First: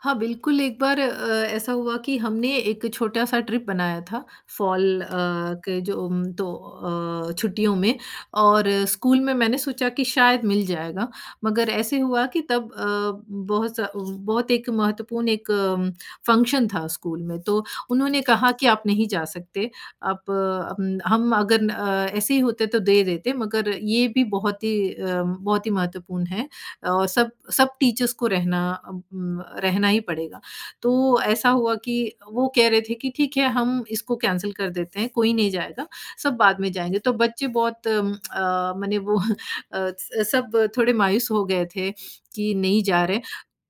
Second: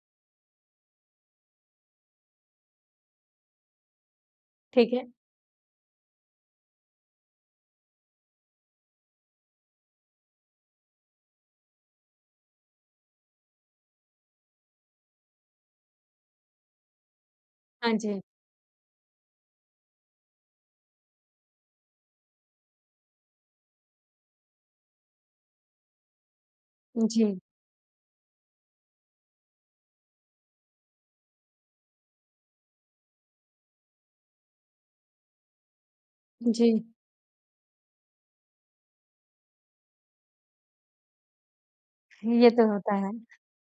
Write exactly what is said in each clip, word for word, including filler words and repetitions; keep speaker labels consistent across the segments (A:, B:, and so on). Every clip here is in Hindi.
A: हाँ, बिल्कुल, एक बार अ, ऐसा हुआ कि हमने एक छोटा-सा ट्रिप बनाया था,
B: ठीक
A: फॉल अ,
B: है।
A: के जो उम, तो अ, छुट्टियों में, और स्कूल में मैंने सोचा कि शायद मिल जाएगा। मगर ऐसे हुआ कि तब अ, बहुत स बहुत एक महत्वपूर्ण एक अम, फंक्शन था, स्कूल में। तो
B: हाँ
A: उन्होंने
B: जी।
A: कहा कि, "आप नहीं जा सकते। आप अम, हम अगन अ, ऐसे ही होते, तो दे देते। मगर ये भी बहुत ही अ, बहुत ही महत्वपूर्ण है। अ, सब
B: जी।
A: सब टीचर्स को रहना अ उम, रहना ही पड़ेगा।" तो ऐसा हुआ कि वो कह रहे थे कि, "ठीक है, हम इसको कैंसल कर देते हैं, कोई नहीं जाएगा। सब बाद में
B: जी।
A: जाएँगे।" तो बच्चे बहुत अ, मने वो अ, स सब थोड़े मायूस हो गए थे,
B: ये
A: कि,
B: तो
A: "नहीं,
B: होता
A: जा
B: है।
A: रहे हैं।"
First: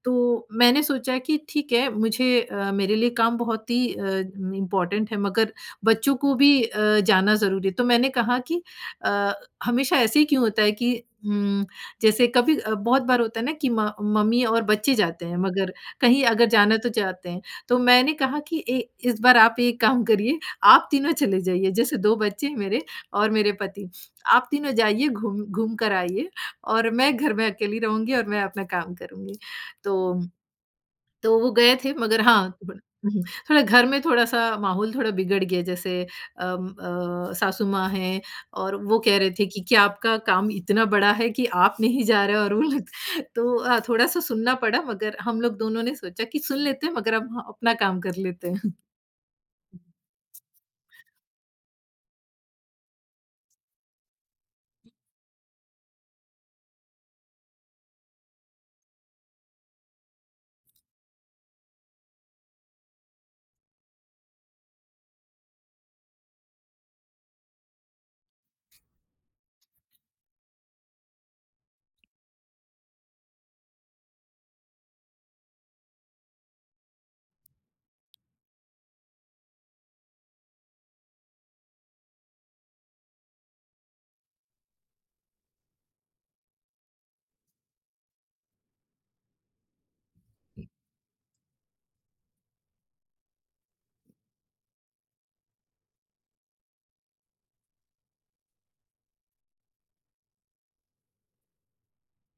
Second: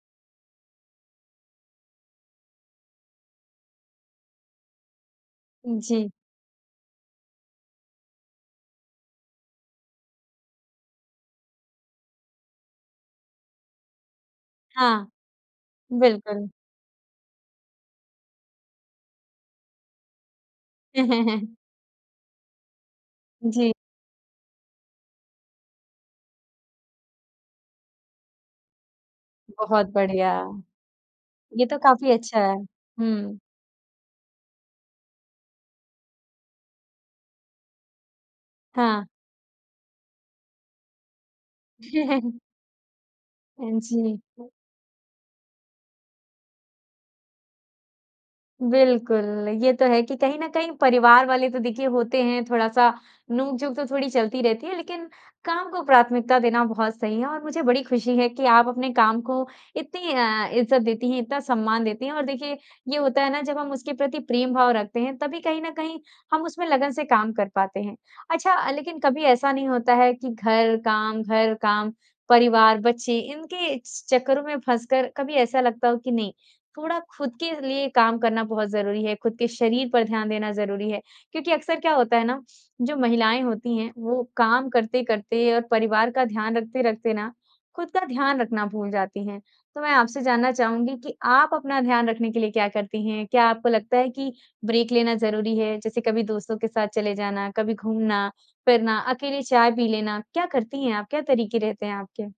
A: तो मैंने सोचा कि "ठीक है। मुझे अ, मेरे लिए काम बहुत ही अम, इम्पॉर्टेंट है, मगर
B: जी।
A: बच्चों को भी अ, जाना ज़रूरी है।" तो मैंने कहा कि अ, हमेशा ऐसे ही क्यों होता है कि उम, जैसे कभी अ, बहुत बार होता है ना कि म मम्मी और बच्चे
B: हाँ।
A: जाते हैं, मगर, कहीं अगर
B: बिल्कुल।
A: जाना तो चाहते हैं। तो मैंने कहा कि, "ऐ इस बार आप एक काम करिए, आप तीनों चले जाइए।" जैसे दो बच्चे हैं मेरे, और मेरे
B: जी।
A: पति। "आप तीनों जाइए, घूम घूम कर आइए, और मैं घर में अकेली रहूँगी और मैं अपना काम करूँगी।"
B: बहुत
A: तो
B: बढ़िया।
A: तो वो
B: ये
A: गए
B: तो
A: थे,
B: काफ़ी
A: मगर
B: अच्छा है।
A: हाँ, बड़ा हुँ, हुँ,
B: हुँ।
A: थोड़ा घर में थोड़ा-सा माहौल थोड़ा बिगड़ गया। जैसे अम, अ, सासु माँ हैं और वो
B: हाँ।
A: कह रहे थे कि, "क्या आपका काम इतना बड़ा है कि आप नहीं जा रहे हो और वो लोग" तो अ,
B: हाँ जी।
A: थोड़ा-सा सुनना पड़ा, मगर हम लोग दोनों ने सोचा कि, सुन लेते हैं, मगर अब, हाँ, अपना काम कर लेते हैं।
B: बिल्कुल, ये तो है कि कहीं न कहीं, परिवार वाले तो, देखिए, होते हैं। थोड़ा-सा नोक-झोंक तो थोड़ी चलती रहती है, लेकिन काम को प्राथमिकता देना बहुत सही है, और मुझे बड़ी खुशी है कि आप अपने काम को इतनी अ, इज़्ज़त देती हैं, इतना सम्मान देती हैं, और देखिए, ये होता है ना, जब हम उसके प्रति प्रेम भाव रखते हैं, तभी कहीं न कहीं, हम उसमें लगन से काम कर पाते हैं। अच्छा, लेकिन कभी ऐसा नहीं होता है कि घर, काम घर, काम, परिवार, बच्चे, इनके चक्करों में फँसकर कभी ऐसा लगता हो कि नहीं, थोड़ा खुद के लिए काम करना बहुत ज़रूरी है, खुद के शरीर पर ध्यान देना ज़रूरी है। क्योंकि अक्सर क्या होता है ना, जो महिलाएँ होती हैं, वो काम करते-करते और परिवार का ध्यान रखते-रखते ना, खुद का ध्यान रखना भूल जाती हैं। तो मैं आपसे जानना चाहूँगी कि आप अपना ध्यान रखने के लिए क्या करती हैं? क्या आपको लगता है कि ब्रेक लेना ज़रूरी है? जैसे कभी दोस्तों के साथ चले जाना, कभी घूमना-फिरना, अकेले चाय पी लेना, क्या करती हैं आप? क्या तरीके रहते हैं आपके?